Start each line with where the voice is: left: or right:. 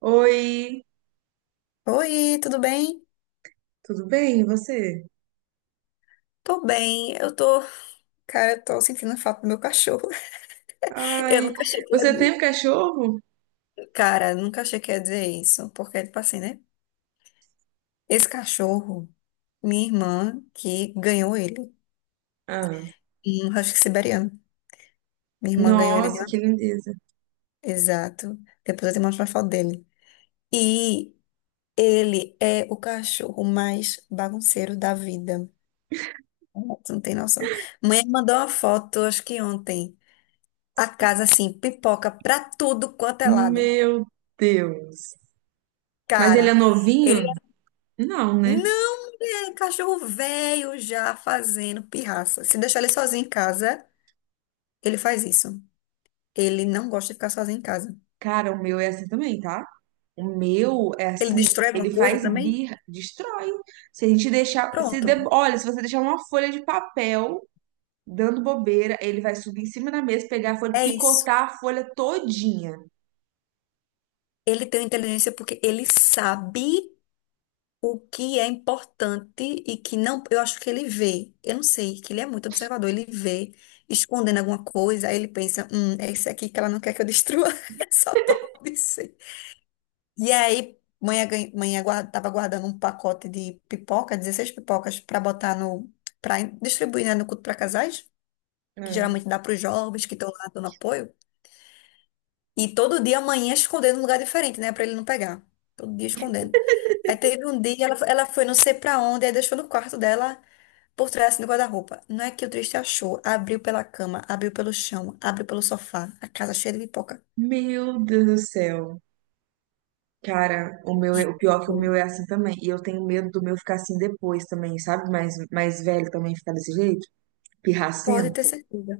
right: Oi,
left: Oi, tudo bem?
right: tudo bem? E você?
left: Tô bem, eu tô. Cara, eu tô sentindo falta do meu cachorro. Eu
right: Ai,
left: nunca achei que ia.
right: você tem um cachorro?
left: Cara, nunca achei que ia dizer isso, porque, tipo assim, né? Esse cachorro, minha irmã, que ganhou ele,
right: Ah,
left: um husky siberiano. Minha irmã ganhou ele de
right: nossa,
left: uma.
right: que lindeza.
left: Exato. Depois eu te mostro uma foto dele. E ele é o cachorro mais bagunceiro da vida. Tu não tem noção. Mãe mandou uma foto, acho que ontem. A casa, assim, pipoca pra tudo quanto é lado.
right: Meu Deus. Mas ele é
left: Cara, ele
right: novinho?
left: é-
right: Não, né?
left: não é um cachorro velho já fazendo pirraça. Se deixar ele sozinho em casa, ele faz isso. Ele não gosta de ficar sozinho em casa.
right: Cara, o meu é assim também, tá? O meu é
left: Ele
right: assim,
left: destrói
right: ele
left: alguma coisa
right: faz
left: também?
right: birra, destrói. Se a gente deixar, se
left: Pronto.
right: de- olha, se você deixar uma folha de papel dando bobeira, ele vai subir em cima da mesa, pegar a folha,
left: É isso.
right: picotar a folha todinha.
left: Ele tem inteligência porque ele sabe o que é importante e que não. Eu acho que ele vê. Eu não sei, que ele é muito observador. Ele vê escondendo alguma coisa, aí ele pensa: é isso aqui que ela não quer que eu destrua. Só pode ser. E aí, mãe tava guardando um pacote de pipoca, 16 pipocas, para botar no. para distribuir, né, no culto para casais, que
right: É.
left: geralmente dá para os jovens que estão lá dando apoio. E todo dia a mãe ia escondendo num lugar diferente, né, para ele não pegar. Todo dia escondendo. Aí teve um dia, ela foi não sei para onde, aí deixou no quarto dela, por trás assim, do guarda-roupa. Não é que o triste achou. Abriu pela cama, abriu pelo chão, abriu pelo sofá, a casa cheia de pipoca.
right: Meu Deus do céu. Cara, o meu, o pior é que o meu é assim também. E eu tenho medo do meu ficar assim depois também, sabe? Mais velho também ficar desse jeito,
left: Pode ter
right: pirracento.
left: certeza.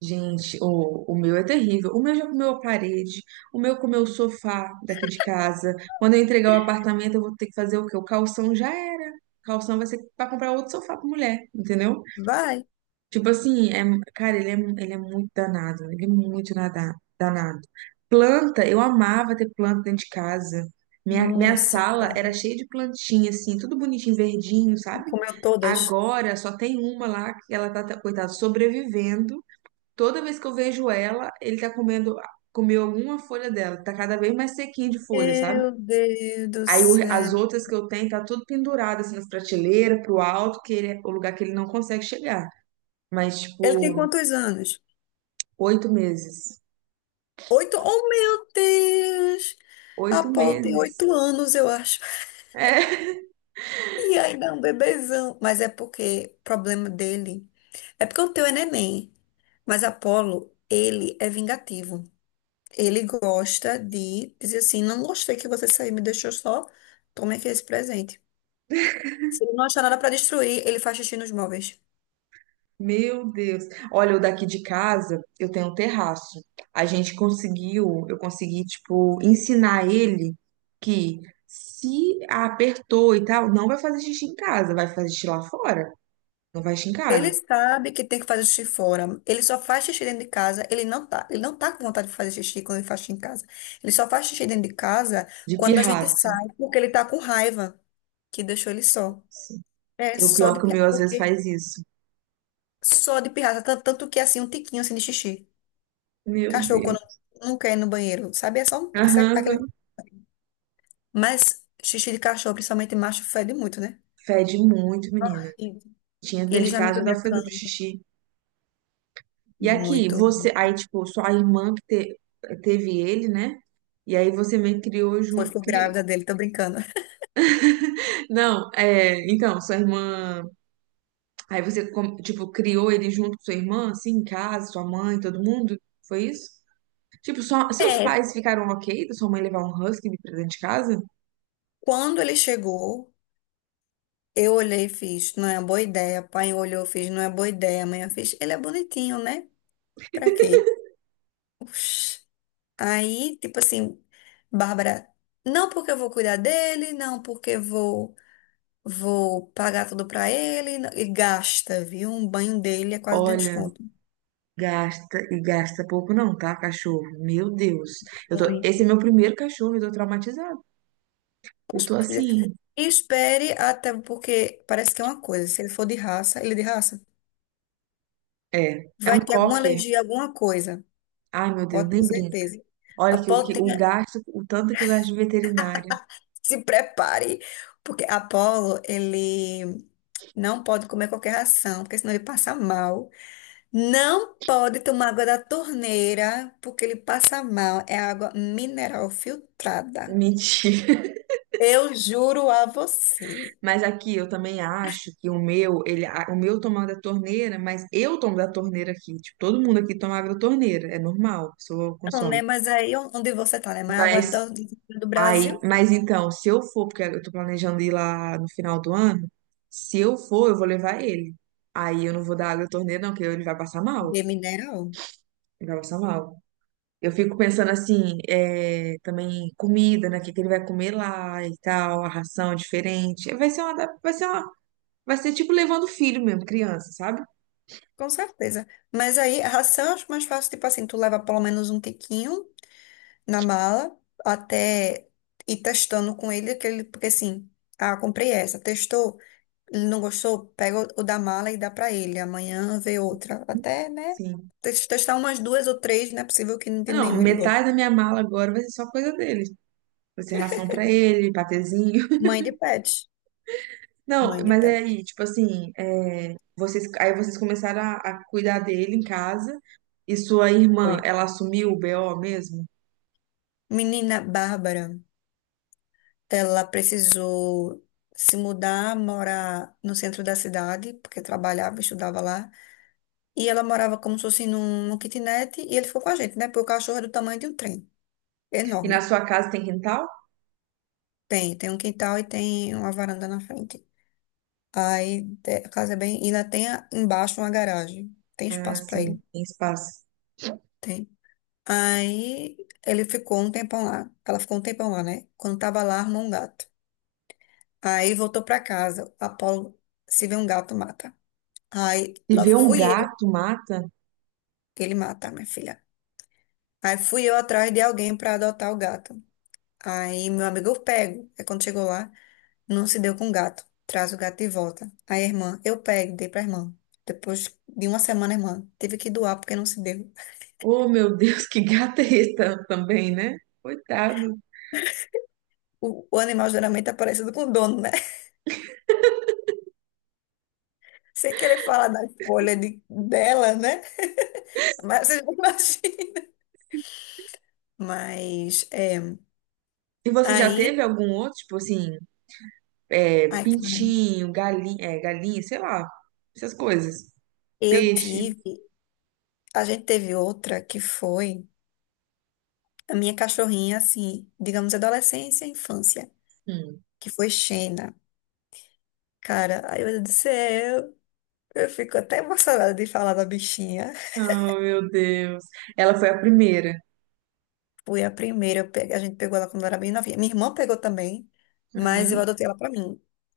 right: Gente, o meu é terrível. O meu já comeu a parede, o meu comeu o sofá daqui de casa. Quando eu entregar o apartamento, eu vou ter que fazer o quê? O calção já era. O calção vai ser pra comprar outro sofá pra mulher, entendeu?
left: Vai.
right: Tipo assim, é, cara, ele é muito danado, ele é muito danado. Planta, eu amava ter planta dentro de casa. Minha
left: Nossa.
right: sala era cheia de plantinha, assim, tudo bonitinho, verdinho, sabe?
left: Comeu todas.
right: Agora só tem uma lá que ela tá, coitada, sobrevivendo. Toda vez que eu vejo ela, ele tá comendo, comeu alguma folha dela. Tá cada vez mais sequinha de folha, sabe?
left: Meu Deus do
right: Aí as
left: céu.
right: outras que eu tenho tá tudo pendurado, assim, nas prateleiras, pro alto, que ele, é o lugar que ele não consegue chegar. Mas,
left: Ele tem
right: tipo,
left: quantos anos?
right: 8 meses.
left: Oito? Oh, meu Deus! A
right: Oito
left: Paul tem
right: meses.
left: 8 anos, eu acho.
right: É,
left: E ainda é um bebezão. Mas é porque o problema dele. É porque o teu é neném. Mas Apolo, ele é vingativo. Ele gosta de dizer assim: não gostei que você saiu, me deixou só. Tome aqui esse presente. Se ele não achar nada pra destruir, ele faz xixi nos móveis.
right: meu Deus. Olha, o daqui de casa, eu tenho um terraço. A gente conseguiu, eu consegui, tipo, ensinar ele que se apertou e tal, não vai fazer xixi em casa, vai fazer xixi lá fora. Não vai xixi em
left: Ele
right: casa.
left: sabe que tem que fazer xixi fora. Ele só faz xixi dentro de casa. Ele não tá com vontade de fazer xixi quando ele faz xixi em casa. Ele só faz xixi dentro de casa
right: De
left: quando a gente
right: pirraça.
left: sai, porque ele tá com raiva que deixou ele só. É
right: E o
left: só
right: pior
left: de
right: que o
left: pirra-
right: meu às vezes
left: porque
right: faz isso.
left: só de pirraça, tanto que assim um tiquinho assim de xixi.
right: Meu
left: Cachorro quando
right: Deus.
left: não quer ir no banheiro, sabe? É só aquele,
right: Aham.
left: mas xixi de cachorro, principalmente macho, fede muito, né?
right: Fede muito, menina.
left: E
right: Tinha
left: ele
right: dentro de
left: já
right: casa,
left: mijou
right: já dá
left: minha
right: o fedor de
left: cama
right: xixi. E aqui,
left: muito.
right: você, aí, tipo, sua irmã que te- teve ele, né? E aí você meio que criou
left: Foi,
right: junto.
left: ficou grávida dele, tô brincando.
right: Não, é, então, sua irmã. Aí você, tipo, criou ele junto com sua irmã, assim, em casa, sua mãe, todo mundo? Foi isso? Tipo, só, seus
left: É,
right: pais ficaram ok da sua mãe levar um husky de dentro de casa?
left: quando ele chegou, eu olhei e fiz, não é boa ideia. Pai olhou, fiz, não é boa ideia. Mãe eu fiz, ele é bonitinho, né? Pra quê? Oxi. Aí, tipo assim, Bárbara, não porque eu vou cuidar dele, não porque eu vou pagar tudo pra ele, e gasta, viu? Um banho dele é quase dentro de
right: Olha,
left: desconto.
right: gasta e gasta pouco não, tá, cachorro? Meu Deus. Eu tô,
left: Ruim.
right: esse é meu primeiro cachorro, eu tô traumatizada. Eu tô
left: Filha,
right: assim,
left: e espere até, porque parece que é uma coisa. Se ele for de raça, ele é de raça,
right: é, é um
left: vai ter alguma
right: cocker.
left: alergia, alguma coisa.
right: Ai, meu Deus,
left: Pode ter
right: nem brinca.
left: certeza. A.
right: Olha que o gasto, o tanto que eu gasto de veterinário.
left: Se prepare, porque Apolo, ele não pode comer qualquer ração, porque senão ele passa mal. Não pode tomar água da torneira, porque ele passa mal. É água mineral
right: É
left: filtrada.
right: mentira.
left: Eu juro a você.
right: Mas aqui eu também acho que o meu, ele, o meu toma da torneira, mas eu tomo da torneira aqui. Tipo, todo mundo aqui toma água da torneira, é normal, a pessoa
left: Não,
right: consome.
left: né? Mas aí onde você tá, né? Mas a água
right: Mas
left: do Brasil
right: mas então, se eu for, porque eu tô planejando ir lá no final do ano, se eu for, eu vou levar ele. Aí eu não vou dar água da torneira, não, porque ele vai passar mal.
left: de mineral.
right: Ele vai passar mal. Eu fico pensando assim, é, também comida, né? O que que ele vai comer lá e tal, a ração é diferente. Vai ser uma, da- vai ser uma, vai ser tipo levando filho mesmo, criança, sabe?
left: Com certeza. Mas aí a ração eu acho mais fácil, tipo assim, tu leva pelo menos um tiquinho na mala até ir testando com ele aquele, porque assim, ah, comprei essa, testou, ele não gostou, pega o da mala e dá pra ele. Amanhã vê outra, até, né?
right: Sim.
left: Testar umas duas ou três, não é possível que de
right: Não,
left: nenhum ele goste.
right: metade da minha mala agora vai ser só coisa dele. Vai ser ração pra ele, patezinho.
left: Mãe de pet,
right: Não,
left: mãe de
right: mas é
left: pet.
right: aí, tipo assim, é, vocês, aí vocês começaram a cuidar dele em casa. E sua irmã,
left: Foi.
right: ela assumiu o BO mesmo?
left: Menina Bárbara, ela precisou se mudar, morar no centro da cidade, porque trabalhava, estudava lá. E ela morava como se fosse num, kitnet, e ele ficou com a gente, né? Porque o cachorro é do tamanho de um trem.
right: E na
left: Enorme.
right: sua casa tem quintal?
left: Tem um quintal e tem uma varanda na frente. Aí a casa é bem. E ainda tem embaixo uma garagem. Tem
right: Ah,
left: espaço pra
right: sim,
left: ele.
right: tem espaço.
left: Tem. Aí ele ficou um tempão lá. Ela ficou um tempão lá, né? Quando tava lá, armou um gato. Aí voltou pra casa. Apolo, se vê um gato, mata. Aí
right: E
left: lá
right: ver um
left: fui eu
right: gato, mata.
left: que ele mata, minha filha. Aí fui eu atrás de alguém pra adotar o gato. Aí meu amigo eu pego. Aí quando chegou lá. Não se deu com o gato. Traz o gato de volta. Aí a irmã, eu pego, dei pra irmã. Depois de uma semana, a irmã teve que doar porque não se deu.
right: Oh, meu Deus, que gata é esse também, né? Coitado.
left: O animal geralmente tá parecido com o dono, né? Sem querer falar da escolha dela, né? Mas você já imagina. Mas, é,
right: E você já teve
left: aí,
right: algum outro, tipo assim, é,
left: ai, cara,
right: pintinho, galinha, é, galinha, sei lá, essas coisas.
left: eu
right: Peixe.
left: tive, a gente teve outra que foi a minha cachorrinha, assim, digamos, adolescência e infância,
right: Hum.
left: que foi Xena. Cara, ai meu Deus do céu. Eu fico até emocionada de falar da bichinha.
right: Oh, meu Deus. Ela foi a primeira.
left: Fui a primeira, a gente pegou ela quando ela era bem novinha. Minha irmã pegou também, mas eu
right: Aham,
left: adotei ela pra mim.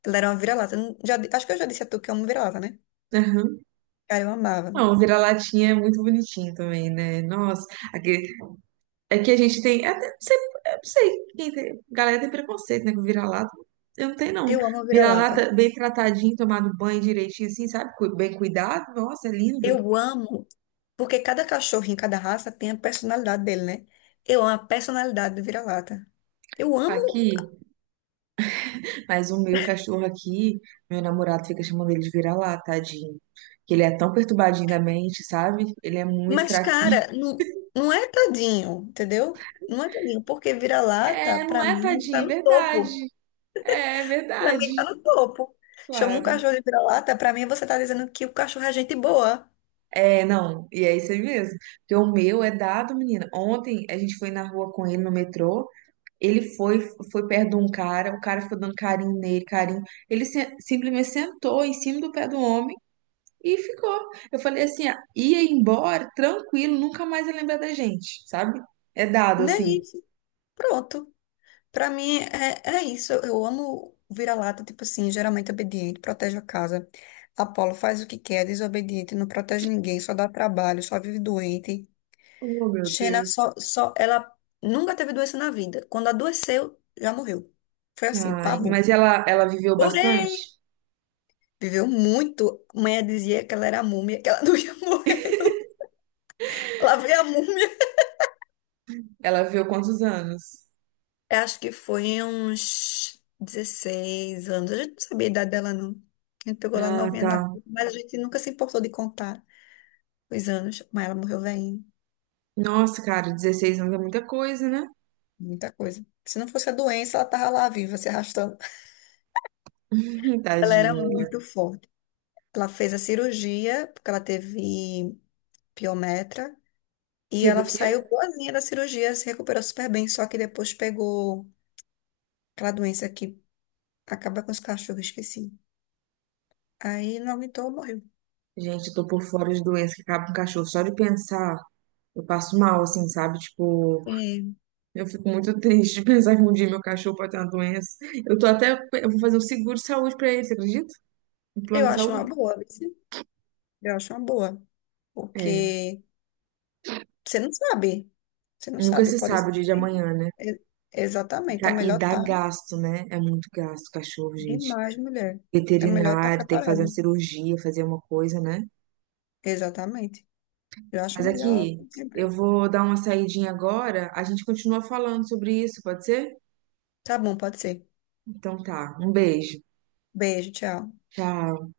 left: Ela era uma vira-lata. Eu não- já di- Acho que eu já disse a tu que eu amo vira-lata, né?
right: aham.
left: Cara, eu amava.
right: Não, o vira-latinha é muito bonitinho também, né? Nossa, aquele, é que a gente tem. Até, não sei, eu não sei quem tem, galera tem preconceito, né? Com vira-lata. Eu não tenho, não.
left: Eu amo vira-lata.
right: Vira-lata bem tratadinho, tomado banho direitinho, assim, sabe? Cu- bem cuidado. Nossa, é lindo.
left: Eu amo, porque cada cachorro em cada raça tem a personalidade dele, né? Eu amo a personalidade do vira-lata. Eu amo,
right: Aqui. Mas o meu cachorro aqui, meu namorado fica chamando ele de vira-lata, tadinho. Que ele é tão perturbadinho da mente, sabe? Ele é muito
left: mas,
right: fraquinho.
left: cara, não, não é tadinho, entendeu? Não é tadinho, porque vira-lata,
right: É, não
left: pra
right: é,
left: mim, tá
right: tadinho, é
left: no topo.
right: verdade. É é
left: Pra
right: verdade.
left: mim tá no topo. Chama um
right: Claro.
left: cachorro de vira-lata, pra mim você tá dizendo que o cachorro é gente boa.
right: É, não, e é isso aí mesmo. Porque o meu é dado, menina. Ontem a gente foi na rua com ele no metrô. Ele foi, foi perto de um cara, o cara foi dando carinho nele, carinho. Ele simplesmente sentou em cima do pé do homem e ficou. Eu falei assim, ah, ia embora, tranquilo, nunca mais ia lembrar da gente, sabe? É dado
left: Não é
right: assim.
left: isso. Pronto. Pra mim é isso. Eu amo vira-lata, tipo assim, geralmente obediente, protege a casa. Apolo faz o que quer, desobediente, não protege ninguém, só dá trabalho, só vive doente.
right: Oh, meu
left: Xena
right: Deus.
left: ela nunca teve doença na vida. Quando adoeceu, já morreu. Foi assim,
right: Ai,
left: pabu.
right: mas ela viveu bastante?
left: Porém, viveu muito. Mãe dizia que ela era múmia, que ela não ia morrer. Não. Lá veio a múmia.
right: Ela viveu quantos anos?
left: Eu acho que foi uns 16 anos. A gente não sabia a idade dela, não. A gente pegou lá
right: Ah,
left: novinha na
right: tá.
left: rua, mas a gente nunca se importou de contar os anos. Mas ela morreu velhinha.
right: Nossa, cara, 16 anos é muita coisa, né?
left: Muita coisa. Se não fosse a doença, ela tava lá viva, se arrastando. Ela era
right: Tadinha.
left: muito forte. Ela fez a cirurgia, porque ela teve piometra. E
right: Teve o
left: ela
right: quê?
left: saiu boazinha da cirurgia, se recuperou super bem. Só que depois pegou aquela doença que acaba com os cachorros, esqueci. Aí não aguentou, morreu.
right: Gente, eu tô por fora de doença que acaba com o cachorro. Só de pensar, eu passo mal, assim, sabe? Tipo,
left: É,
right: eu fico muito triste de pensar que um dia meu cachorro pode ter uma doença. Eu tô até, eu vou fazer um seguro de saúde pra ele, você acredita? Um plano
left: eu
right: de
left: acho uma
right: saúde?
left: boa. Eu acho uma boa,
right: É,
left: porque você não sabe, você não
right: nunca
left: sabe,
right: se
left: pode
right: sabe o
left: ser.
right: dia de amanhã, né?
left: E-
right: E
left: Exatamente, é
right: ca- e
left: melhor
right: dá
left: estar
right: gasto, né? É muito gasto, cachorro, gente.
left: demais, mulher. É melhor estar
right: Veterinário, tem que fazer uma
left: preparado.
right: cirurgia, fazer uma coisa, né?
left: Exatamente. Eu acho
right: Mas
left: melhor
right: aqui, eu
left: sempre.
right: vou dar uma saidinha agora, a gente continua falando sobre isso, pode ser?
left: Tá bom, pode ser.
right: Então tá, um beijo.
left: Beijo, tchau.
right: Tchau.